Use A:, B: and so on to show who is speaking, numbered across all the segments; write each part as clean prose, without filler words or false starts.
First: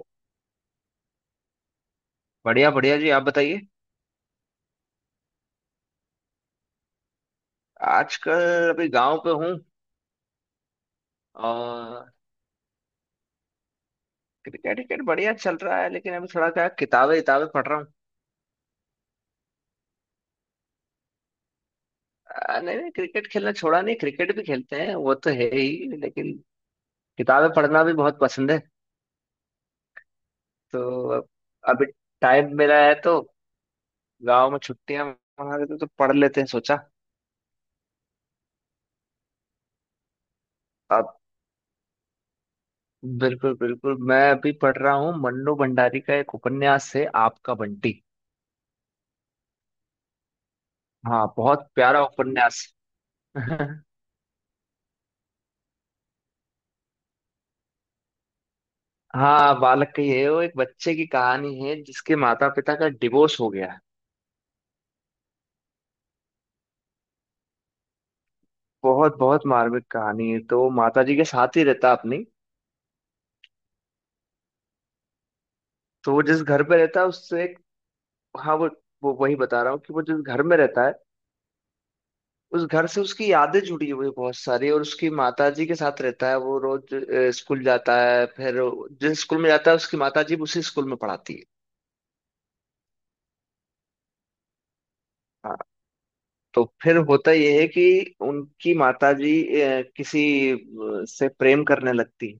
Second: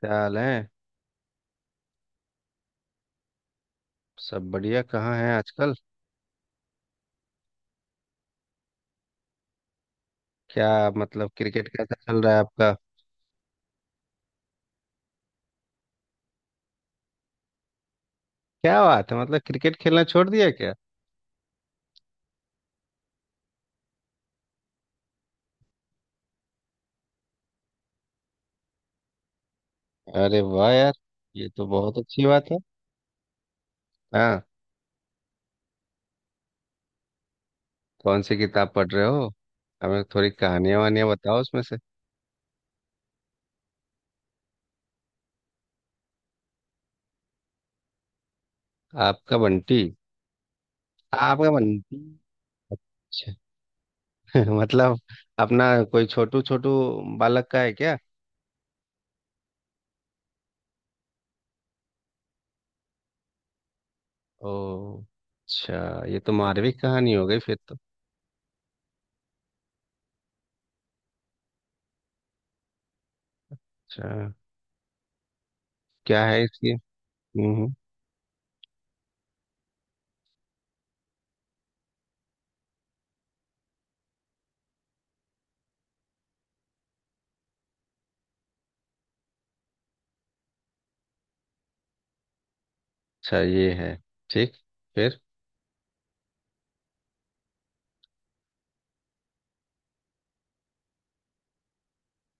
A: क्या हाल है?
B: बढ़िया बढ़िया जी, आप बताइए।
A: सब बढ़िया। कहाँ है आजकल?
B: आजकल अभी गांव पे हूँ।
A: क्या? मतलब क्रिकेट कैसा
B: और
A: चल रहा है आपका?
B: क्रिकेट विकेट बढ़िया चल रहा है, लेकिन अभी थोड़ा क्या किताबें किताबें पढ़ रहा हूँ।
A: क्या बात है, मतलब क्रिकेट खेलना छोड़ दिया क्या?
B: नहीं नहीं, क्रिकेट खेलना छोड़ा नहीं, क्रिकेट भी खेलते हैं, वो तो है ही, लेकिन किताबें पढ़ना भी बहुत पसंद है।
A: अरे वाह यार।
B: तो
A: ये तो
B: अभी
A: बहुत अच्छी बात
B: टाइम
A: है।
B: मिला है तो
A: हाँ।
B: गांव में छुट्टियां मना रहे थे तो पढ़ लेते हैं, सोचा।
A: कौन सी किताब पढ़ रहे हो? हमें थोड़ी कहानियां वानियां
B: अब
A: बताओ उसमें से।
B: बिल्कुल बिल्कुल, मैं अभी पढ़ रहा हूँ मन्नू भंडारी का, एक उपन्यास है आपका बंटी।
A: आपका बंटी।
B: हाँ,
A: आपका
B: बहुत
A: बंटी।
B: प्यारा उपन्यास।
A: अच्छा। मतलब अपना कोई छोटू छोटू बालक का है क्या?
B: हाँ, बालक की है, वो एक बच्चे की कहानी है जिसके माता पिता का डिवोर्स हो गया है।
A: ओ। अच्छा, ये तो मारविक कहानी हो गई फिर तो।
B: बहुत बहुत मार्मिक कहानी है। तो माता जी के साथ ही रहता है अपनी।
A: अच्छा।
B: तो वो
A: क्या है
B: जिस घर
A: इसकी?
B: पे रहता है उससे
A: हम्म
B: एक,
A: हम्म,
B: हाँ, वो वही बता रहा हूँ कि वो जिस घर में रहता है उस घर से उसकी यादें जुड़ी हुई हैं बहुत सारी। और उसकी माता जी के साथ रहता है, वो रोज स्कूल जाता है। फिर जिस स्कूल में जाता है उसकी माता जी उसी स्कूल में पढ़ाती है।
A: अच्छा, ये है। ठीक। फिर?
B: हाँ, तो फिर होता यह है कि उनकी माता जी किसी से प्रेम करने लगती है।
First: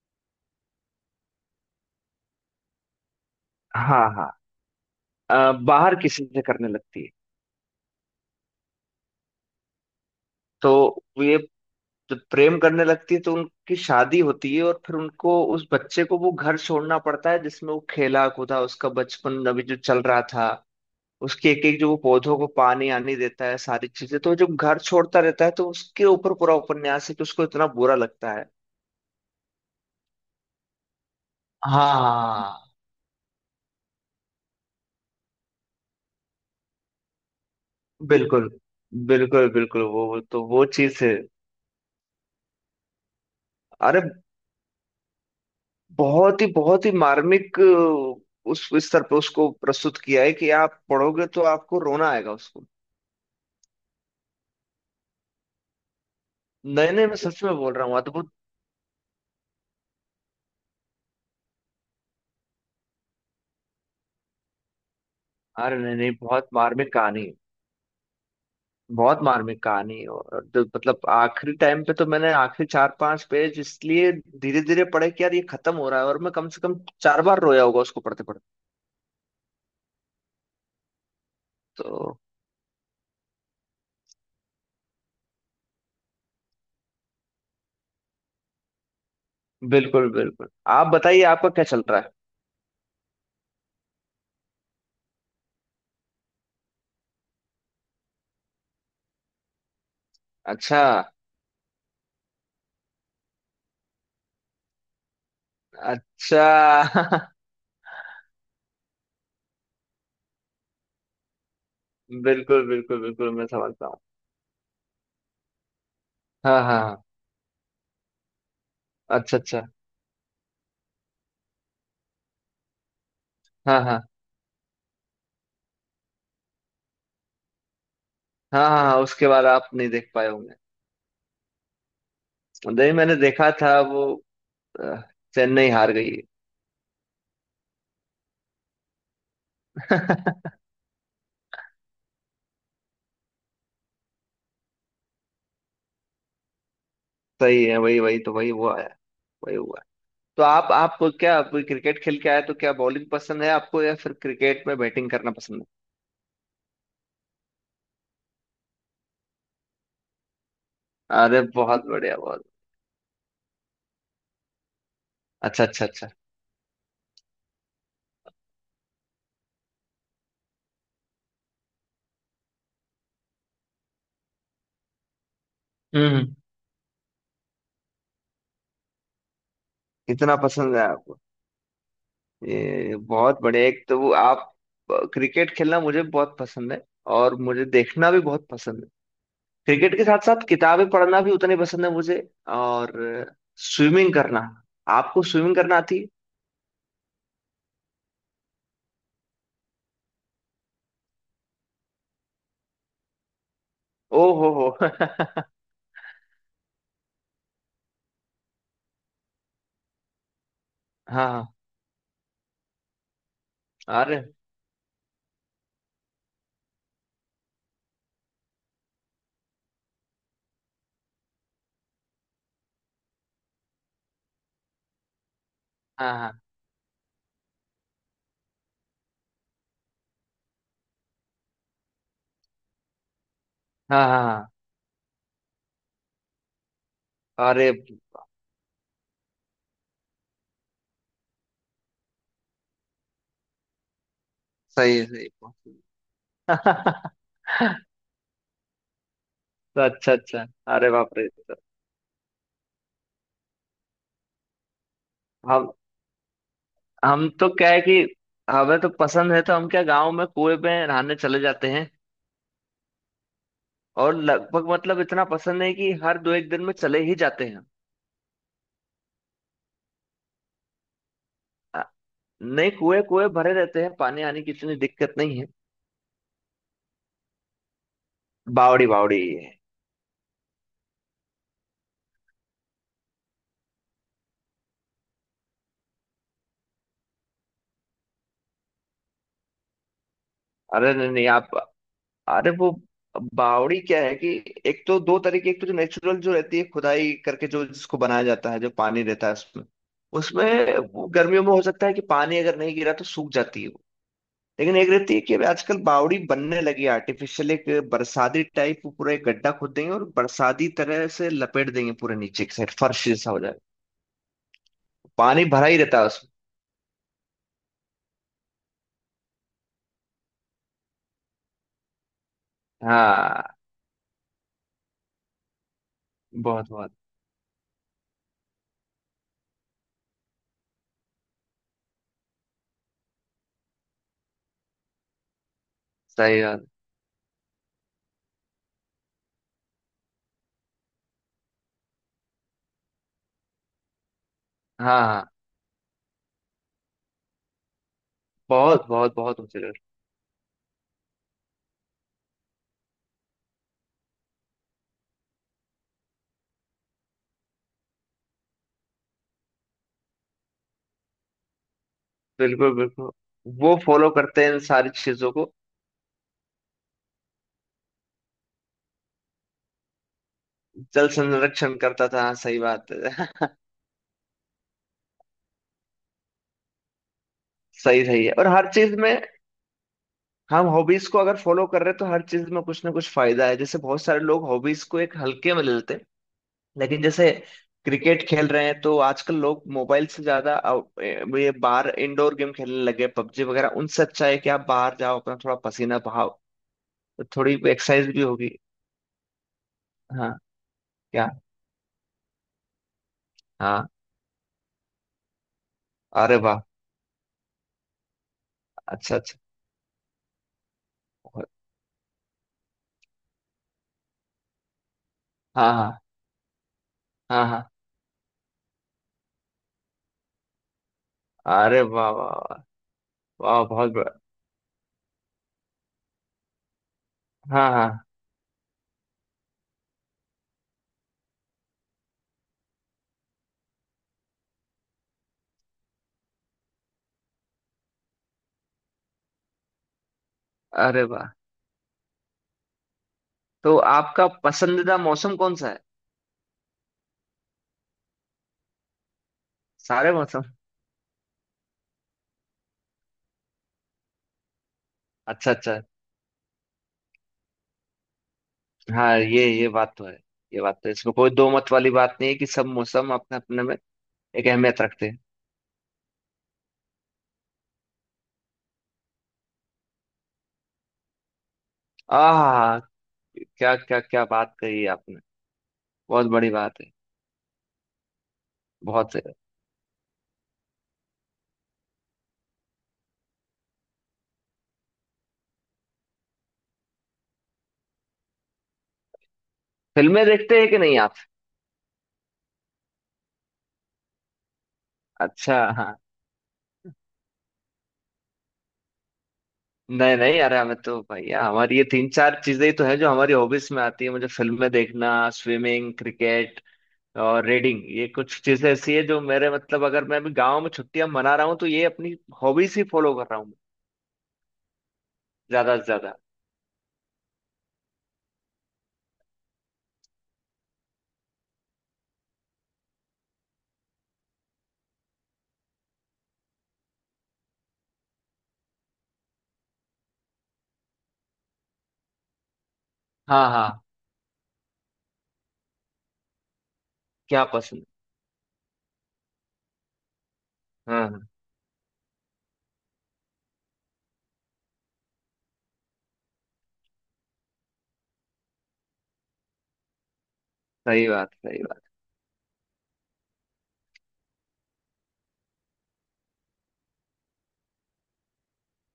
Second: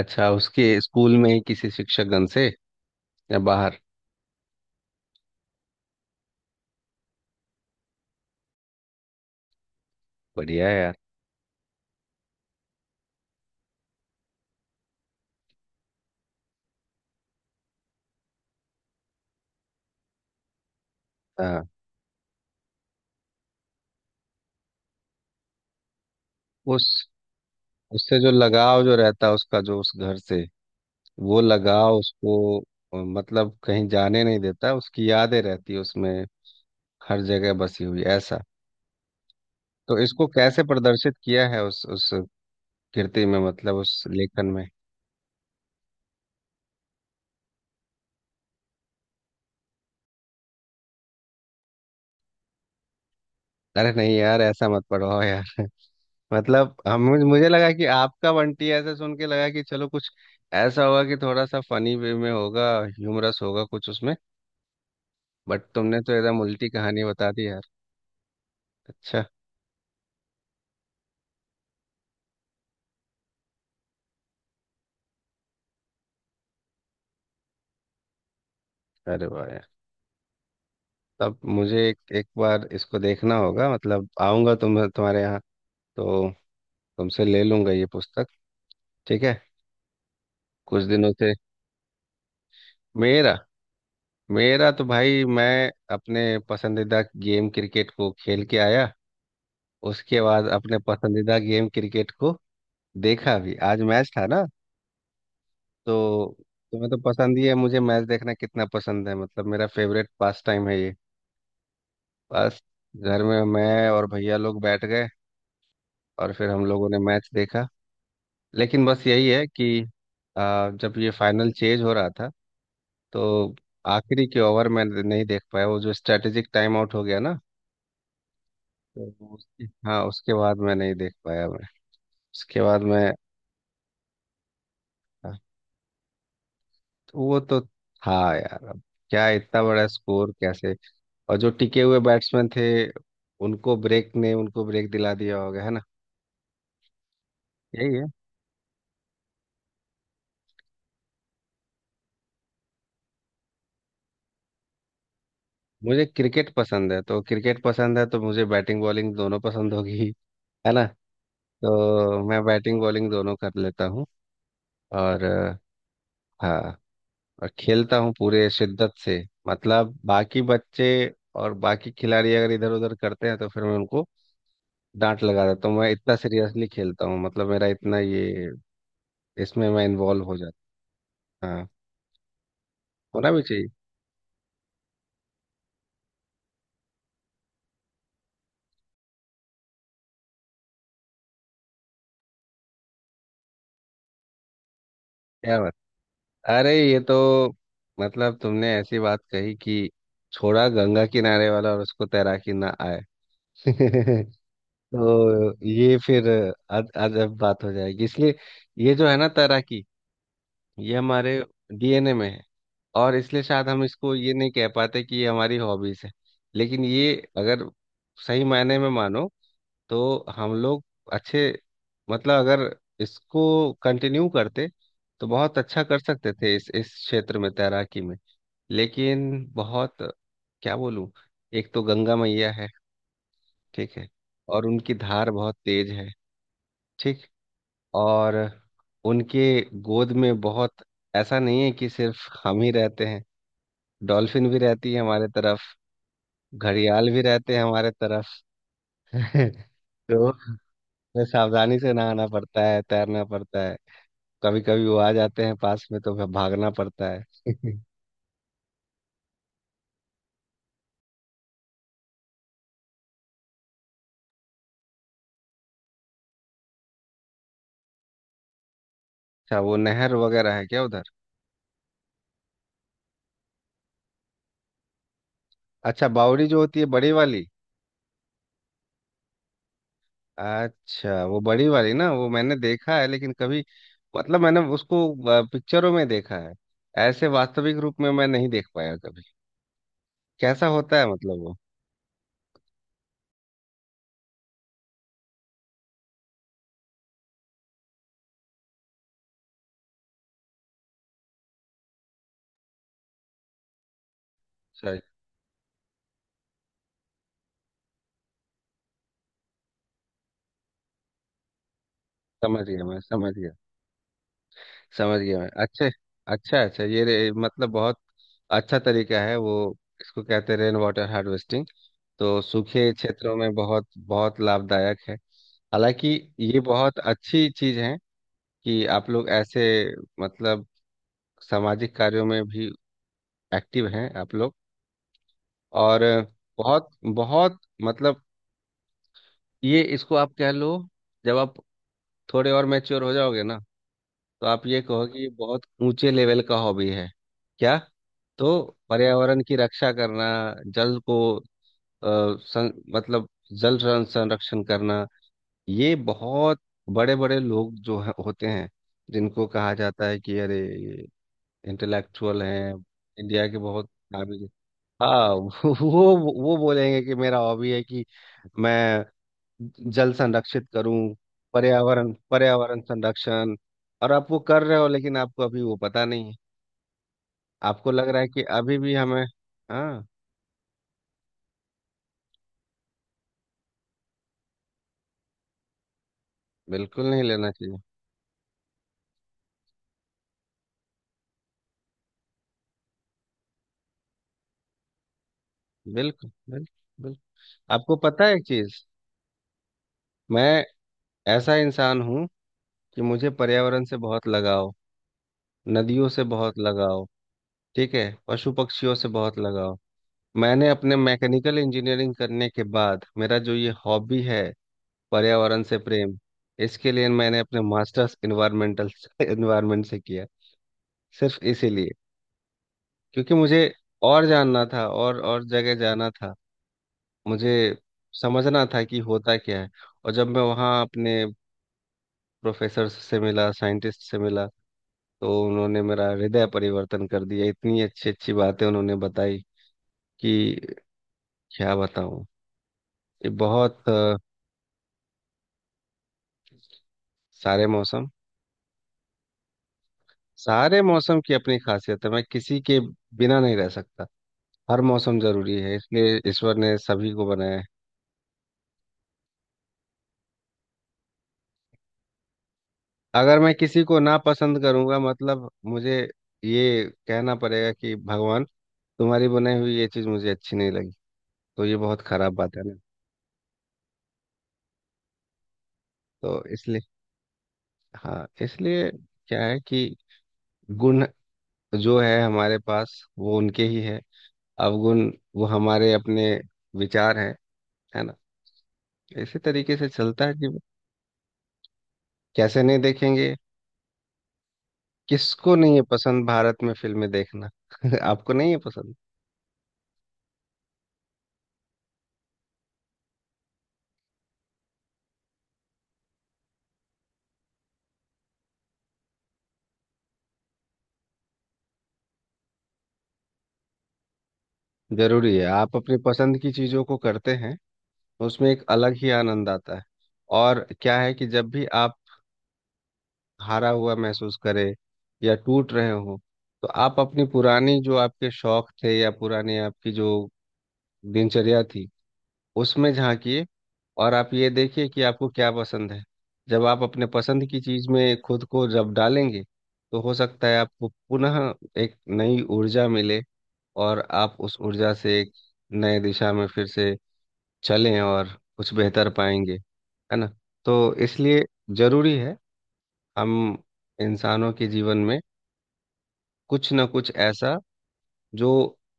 A: अच्छा, उसके स्कूल में ही किसी शिक्षकगण से, या बाहर?
B: हाँ हाँ, बाहर किसी से करने लगती है।
A: बढ़िया
B: तो
A: है यार।
B: वो ये जब प्रेम करने लगती है तो उनकी शादी होती है और फिर उनको उस बच्चे को वो घर छोड़ना पड़ता है जिसमें वो खेला कूदा, उसका बचपन अभी जो चल रहा था। उसके एक
A: हाँ।
B: एक जो वो पौधों को पानी आनी देता है, सारी चीजें, तो जब घर छोड़ता रहता है तो उसके ऊपर पूरा
A: उस
B: उपन्यास है कि उसको इतना बुरा
A: उससे जो
B: लगता है।
A: लगाव जो रहता है उसका जो उस घर से, वो लगाव उसको,
B: हाँ,
A: मतलब कहीं जाने नहीं देता, उसकी यादें रहती है उसमें, हर जगह बसी हुई ऐसा।
B: बिल्कुल बिल्कुल बिल्कुल,
A: तो इसको
B: तो
A: कैसे
B: वो चीज है।
A: प्रदर्शित किया है उस कृति में, मतलब
B: अरे
A: उस लेखन में?
B: बहुत ही मार्मिक, उस स्तर पे उसको प्रस्तुत किया है कि आप पढ़ोगे तो आपको रोना आएगा उसको।
A: अरे नहीं यार, ऐसा मत पढ़वाओ यार। मतलब
B: नहीं
A: हम,
B: नहीं, मैं सच
A: मुझे
B: में
A: लगा
B: बोल
A: कि
B: रहा हूँ, अद्भुत।
A: आपका बंटी ऐसा सुन के लगा कि चलो कुछ ऐसा होगा कि थोड़ा सा फनी वे में होगा, ह्यूमरस होगा कुछ उसमें। बट
B: अरे नहीं
A: तुमने
B: नहीं,
A: तो एकदम
B: बहुत
A: उल्टी
B: मार्मिक
A: कहानी
B: कहानी
A: बता
B: है।
A: दी यार।
B: बहुत
A: अच्छा।
B: मार्मिक कहानी है। और मतलब आखिरी टाइम पे तो मैंने आखिरी चार पांच पेज इसलिए धीरे धीरे पढ़े कि यार ये खत्म हो रहा है, और मैं कम से कम चार बार रोया होगा उसको पढ़ते पढ़ते।
A: अरे वाह यार। तब मुझे एक,
B: तो
A: एक बार इसको देखना होगा, मतलब आऊंगा तुम्हारे यहाँ। तो तुमसे ले लूंगा ये पुस्तक। ठीक है।
B: बिल्कुल बिल्कुल।
A: कुछ
B: आप
A: दिनों
B: बताइए,
A: से।
B: आपका क्या चल रहा है।
A: मेरा मेरा तो भाई, मैं अपने पसंदीदा गेम क्रिकेट को खेल के आया। उसके बाद अपने
B: अच्छा
A: पसंदीदा गेम क्रिकेट को देखा भी, आज मैच था ना। तो
B: अच्छा।
A: तुम्हें तो पसंद ही है, मुझे मैच देखना कितना पसंद है, मतलब मेरा फेवरेट पास टाइम है ये। बस,
B: बिल्कुल बिल्कुल
A: घर
B: बिल्कुल,
A: में
B: मैं समझता
A: मैं
B: हूँ।
A: और भैया लोग बैठ गए, और फिर
B: हाँ
A: हम
B: हाँ
A: लोगों ने
B: हाँ।
A: मैच देखा। लेकिन बस यही
B: अच्छा
A: है
B: अच्छा।
A: कि जब ये फाइनल चेज हो रहा था, तो
B: हाँ हाँ
A: आखिरी के ओवर में नहीं देख पाया, वो जो स्ट्रेटेजिक टाइम आउट हो गया ना।
B: हाँ। हाँ हाँ, उसके
A: तो
B: बाद
A: उसके
B: आप नहीं
A: हाँ,
B: देख पाए
A: उसके
B: होंगे।
A: बाद मैं नहीं देख पाया मैं उसके बाद
B: नहीं,
A: मैं।
B: मैंने देखा था वो। अ,
A: हाँ।
B: चेन्नई हार गई है।
A: तो वो तो था यार, अब क्या इतना बड़ा स्कोर कैसे? और जो टिके हुए बैट्समैन थे, उनको ब्रेक ने उनको ब्रेक दिला दिया होगा, है ना?
B: सही है,
A: यही
B: वही
A: है।
B: वही तो वही वो आया। वही हुआ। तो आप क्या, आप क्रिकेट खेल के आए तो क्या बॉलिंग पसंद है आपको या फिर क्रिकेट में बैटिंग करना पसंद
A: मुझे क्रिकेट पसंद है, तो क्रिकेट पसंद है तो मुझे बैटिंग बॉलिंग दोनों पसंद होगी। है ना?
B: है? अरे बहुत बढ़िया,
A: तो मैं
B: बहुत।
A: बैटिंग बॉलिंग दोनों कर लेता हूँ। और
B: अच्छा अच्छा अच्छा।
A: हाँ, और खेलता हूँ पूरे शिद्दत से। मतलब बाकी बच्चे और बाकी खिलाड़ी अगर इधर उधर करते हैं, तो फिर मैं उनको डांट लगा देता हूँ। मैं इतना
B: हम्म
A: सीरियसली खेलता हूँ, मतलब मेरा इतना ये, इसमें मैं इन्वॉल्व हो
B: इतना पसंद
A: जाता
B: है आपको?
A: हूँ। हाँ।
B: ये
A: होना
B: बहुत
A: भी
B: बढ़िया।
A: चाहिए।
B: एक तो वो आप, क्रिकेट खेलना मुझे बहुत पसंद है और मुझे देखना भी बहुत पसंद है। क्रिकेट के साथ साथ किताबें पढ़ना भी उतनी पसंद है मुझे। और स्विमिंग करना। आपको स्विमिंग
A: क्या?
B: करना आती है?
A: अरे, ये तो, मतलब तुमने ऐसी बात कही कि छोड़ा गंगा किनारे वाला और उसको तैराकी ना आए!
B: ओ हो
A: तो ये फिर अज अजब बात हो जाएगी, इसलिए ये जो है ना, तैराकी, ये
B: हाँ
A: हमारे
B: हाँ,
A: डीएनए में है। और इसलिए शायद हम इसको
B: अरे
A: ये नहीं कह पाते कि ये हमारी हॉबीज है। लेकिन ये अगर सही मायने में मानो, तो हम लोग अच्छे, मतलब अगर इसको कंटिन्यू करते तो बहुत अच्छा कर
B: हाँ
A: सकते
B: हाँ
A: थे इस क्षेत्र में, तैराकी में। लेकिन बहुत, क्या बोलूं, एक तो गंगा मैया है। ठीक
B: हाँ
A: है।
B: हाँ हाँ,
A: और उनकी धार बहुत तेज है। ठीक।
B: अरे
A: और उनके गोद में बहुत, ऐसा नहीं है कि सिर्फ हम ही रहते हैं। डॉल्फिन भी रहती
B: सही
A: है
B: है,
A: हमारे
B: सही
A: तरफ। घड़ियाल
B: है।
A: भी रहते हैं हमारे तरफ।
B: तो अच्छा
A: तो
B: अच्छा। अरे बाप
A: हमें
B: रे, तो
A: सावधानी से नहाना पड़ता है, तैरना पड़ता है। कभी कभी वो आ जाते हैं
B: हम
A: पास में, तो फिर भागना पड़ता है।
B: हम तो
A: अच्छा,
B: क्या है कि हमें तो पसंद है तो हम क्या, गांव में कुएं पे नहाने चले जाते हैं। और लगभग मतलब इतना पसंद है कि हर दो एक दिन में चले ही जाते हैं।
A: वो नहर वगैरह है क्या उधर?
B: अ, नहीं, कुएं कुएं भरे रहते हैं, पानी आने की इतनी दिक्कत नहीं है।
A: अच्छा, बावड़ी जो होती है बड़ी वाली।
B: बावड़ी बावड़ी।
A: अच्छा, वो बड़ी वाली ना, वो मैंने देखा है लेकिन कभी, मतलब मैंने उसको पिक्चरों में देखा है। ऐसे वास्तविक रूप में मैं नहीं देख पाया कभी, कैसा
B: अरे
A: होता है
B: नहीं नहीं,
A: मतलब
B: आप,
A: वो?
B: अरे वो बावड़ी क्या है कि एक तो दो तरीके, एक तो जो नेचुरल जो रहती है, खुदाई करके जो जिसको बनाया जाता है, जो पानी रहता है उसमें। उसमें वो गर्मियों में हो सकता है कि पानी अगर नहीं गिरा तो सूख जाती है वो। लेकिन एक
A: सही।
B: रहती है कि अभी आजकल बावड़ी बनने लगी है आर्टिफिशियल, एक बरसाती टाइप। वो पूरा एक गड्ढा खोद देंगे और बरसाती तरह से लपेट देंगे, पूरे नीचे की
A: समझ
B: साइड
A: गया मैं,
B: फर्श
A: समझ
B: जैसा हो
A: गया।
B: जाएगा।
A: समझ गया मैं,
B: पानी भरा ही
A: अच्छे।
B: रहता है उसमें।
A: अच्छा अच्छा, ये रे, मतलब बहुत अच्छा तरीका है, वो इसको कहते हैं रेन वाटर हार्वेस्टिंग। तो सूखे क्षेत्रों
B: हाँ,
A: में बहुत बहुत लाभदायक है। हालांकि ये
B: बहुत बहुत।
A: बहुत अच्छी चीज है कि आप लोग ऐसे, मतलब, सामाजिक कार्यों में भी एक्टिव हैं आप लोग। और
B: सही बात।
A: बहुत बहुत, मतलब ये, इसको आप कह लो, जब आप थोड़े और मैच्योर हो जाओगे ना, तो आप ये
B: हाँ
A: कहो कि
B: हाँ,
A: ये बहुत ऊंचे लेवल का हॉबी है। क्या? तो
B: बहुत बहुत
A: पर्यावरण
B: बहुत
A: की
B: ऊंचे।
A: रक्षा करना, जल को, अ, मतलब जल संरक्षण करना, ये बहुत बड़े बड़े लोग जो होते हैं, जिनको कहा जाता है कि अरे, इंटेलेक्चुअल हैं,
B: बिल्कुल बिल्कुल,
A: इंडिया के
B: वो
A: बहुत
B: फॉलो
A: नामी।
B: करते हैं इन सारी
A: हाँ,
B: चीजों को।
A: वो वो बोलेंगे कि मेरा हॉबी है कि मैं जल संरक्षित करूं।
B: जल संरक्षण
A: पर्यावरण
B: करता था, हाँ सही
A: पर्यावरण
B: बात है।
A: संरक्षण। और आप वो कर रहे हो, लेकिन आपको अभी वो पता नहीं है। आपको लग
B: सही
A: रहा है
B: सही है।
A: कि
B: और हर
A: अभी भी
B: चीज में
A: हमें। हाँ।
B: हम हॉबीज को अगर फॉलो कर रहे हैं तो हर चीज में कुछ ना कुछ फायदा है। जैसे बहुत सारे लोग हॉबीज को एक हल्के में ले लेते हैं, लेकिन
A: बिल्कुल नहीं
B: जैसे
A: लेना चाहिए।
B: क्रिकेट खेल रहे हैं, तो आजकल लोग मोबाइल से ज्यादा ये बाहर इंडोर गेम खेलने लगे, पबजी वगैरह। उनसे अच्छा है कि आप बाहर जाओ, अपना थोड़ा पसीना
A: बिल्कुल,
B: बहाओ,
A: बिल्कुल,
B: तो थोड़ी
A: बिल्कुल। आपको
B: एक्सरसाइज भी
A: पता है एक
B: होगी।
A: चीज?
B: हाँ।
A: मैं
B: क्या।
A: ऐसा इंसान हूँ कि मुझे पर्यावरण
B: हाँ।
A: से बहुत लगाव, नदियों से
B: अरे
A: बहुत
B: वाह।
A: लगाव। ठीक है। पशु पक्षियों से
B: अच्छा
A: बहुत
B: अच्छा।
A: लगाव। मैंने अपने मैकेनिकल इंजीनियरिंग करने के बाद, मेरा जो ये हॉबी है, पर्यावरण
B: हाँ
A: से
B: हाँ
A: प्रेम, इसके लिए मैंने
B: हाँ
A: अपने
B: हाँ।
A: मास्टर्स इन्वायरमेंट से किया, सिर्फ
B: अरे
A: इसीलिए,
B: वाह वाह वाह।
A: क्योंकि मुझे
B: वाह, बहुत बड़ा।
A: और जानना था और जगह जाना था। मुझे
B: हाँ हाँ।
A: समझना था कि होता क्या है। और जब मैं वहाँ अपने प्रोफेसर से मिला, साइंटिस्ट से मिला, तो उन्होंने मेरा हृदय परिवर्तन कर दिया। इतनी अच्छी अच्छी बातें उन्होंने बताई कि
B: अरे वाह।
A: क्या बताऊँ! ये
B: तो
A: बहुत
B: आपका पसंदीदा मौसम कौन सा है?
A: सारे मौसम।
B: सारे मौसम।
A: सारे मौसम की अपनी खासियत है, मैं किसी के बिना नहीं रह सकता। हर मौसम
B: अच्छा
A: जरूरी है,
B: अच्छा।
A: इसलिए ईश्वर ने सभी को बनाया है।
B: हाँ, ये बात तो है, ये बात तो है, इसमें कोई दो मत वाली बात नहीं है कि सब मौसम
A: अगर
B: अपने
A: मैं
B: अपने में
A: किसी को ना
B: एक
A: पसंद
B: अहमियत
A: करूंगा,
B: रखते हैं।
A: मतलब मुझे ये कहना पड़ेगा कि भगवान, तुम्हारी बनाई हुई ये चीज मुझे अच्छी नहीं लगी। तो ये बहुत खराब बात है ना।
B: आह, क्या क्या क्या बात कही है आपने, बहुत
A: तो
B: बड़ी बात
A: इसलिए,
B: है।
A: हाँ, इसलिए
B: बहुत सही बात।
A: क्या है कि गुण जो है हमारे पास, वो उनके ही है। अवगुण वो हमारे अपने विचार हैं, है ना? इसी तरीके से चलता
B: फिल्में
A: है जीवन।
B: देखते हैं कि नहीं आप?
A: कैसे नहीं देखेंगे! किसको
B: अच्छा
A: नहीं है
B: हाँ।
A: पसंद भारत में फिल्में देखना? आपको नहीं है पसंद?
B: नहीं नहीं, अरे हमें तो भैया, हमारी ये तीन चार चीजें ही तो है जो हमारी हॉबीज में आती है। मुझे फिल्में देखना, स्विमिंग, क्रिकेट और रीडिंग, ये कुछ चीजें ऐसी है जो मेरे, मतलब अगर मैं अभी गांव में छुट्टियां मना रहा हूँ तो ये अपनी हॉबीज ही फॉलो कर रहा हूँ मैं,
A: जरूरी है, आप
B: ज्यादा से
A: अपनी
B: ज्यादा।
A: पसंद की चीजों को करते हैं, उसमें एक अलग ही आनंद आता है। और क्या है कि जब भी आप हारा हुआ महसूस करें या टूट रहे हो, तो आप अपनी पुरानी, जो आपके शौक थे या पुरानी आपकी जो दिनचर्या थी, उसमें झांकिए।
B: हाँ हाँ।
A: और आप ये देखिए कि आपको क्या पसंद है। जब आप अपने पसंद
B: क्या
A: की चीज
B: पसंद।
A: में खुद को जब डालेंगे, तो हो सकता है आपको
B: हाँ हाँ,
A: पुनः एक नई ऊर्जा मिले, और आप उस ऊर्जा से एक नए दिशा में फिर से चलें और कुछ बेहतर पाएंगे, है ना? तो
B: सही बात
A: इसलिए
B: सही बात।
A: जरूरी है हम इंसानों के जीवन में कुछ ना कुछ ऐसा जो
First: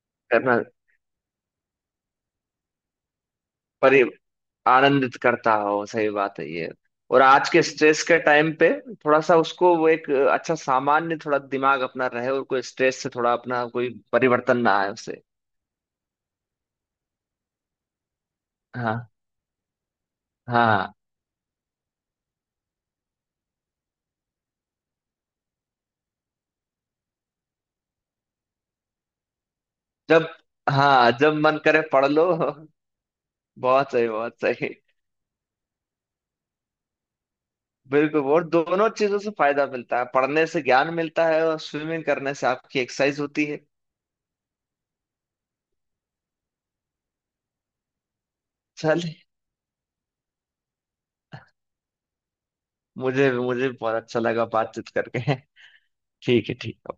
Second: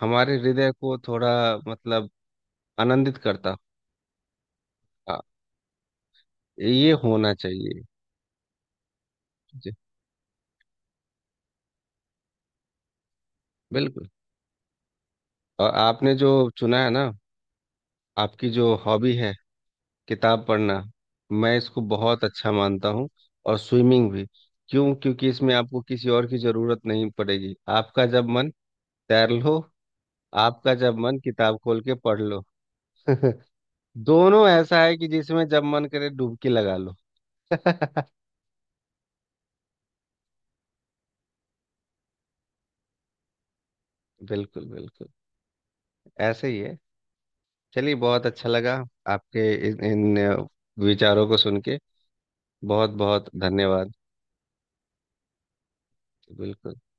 A: हमारे
B: करना
A: हृदय को थोड़ा, मतलब, आनंदित करता हो।
B: परि आनंदित
A: आ,
B: करता हो, सही बात है ये।
A: ये
B: और
A: होना
B: आज के
A: चाहिए।
B: स्ट्रेस के टाइम पे थोड़ा सा
A: जी,
B: उसको वो एक अच्छा सामान्य थोड़ा दिमाग अपना रहे और कोई स्ट्रेस से थोड़ा अपना कोई
A: बिल्कुल।
B: परिवर्तन ना आए उसे।
A: और आपने जो चुना है ना, आपकी जो
B: हाँ
A: हॉबी है, किताब पढ़ना,
B: हाँ।
A: मैं इसको बहुत अच्छा मानता हूँ। और स्विमिंग भी। क्यों? क्योंकि इसमें आपको किसी और की जरूरत नहीं पड़ेगी, आपका जब मन, तैर लो।
B: जब।
A: आपका जब
B: हाँ,
A: मन,
B: जब
A: किताब
B: मन करे
A: खोल के
B: पढ़
A: पढ़
B: लो।
A: लो।
B: बहुत सही, बहुत
A: दोनों
B: सही।
A: ऐसा है कि जिसमें जब मन करे, डुबकी लगा लो।
B: बिल्कुल, और दोनों चीजों से फायदा मिलता है, पढ़ने से ज्ञान मिलता है और स्विमिंग करने से आपकी एक्सरसाइज होती है।
A: बिल्कुल, बिल्कुल। ऐसे ही है। चलिए, बहुत अच्छा लगा
B: चल,
A: आपके इन, इन विचारों को सुन के। बहुत बहुत
B: मुझे मुझे
A: धन्यवाद।
B: बहुत अच्छा लगा बातचीत करके। ठीक है
A: बिल्कुल।
B: ठीक है।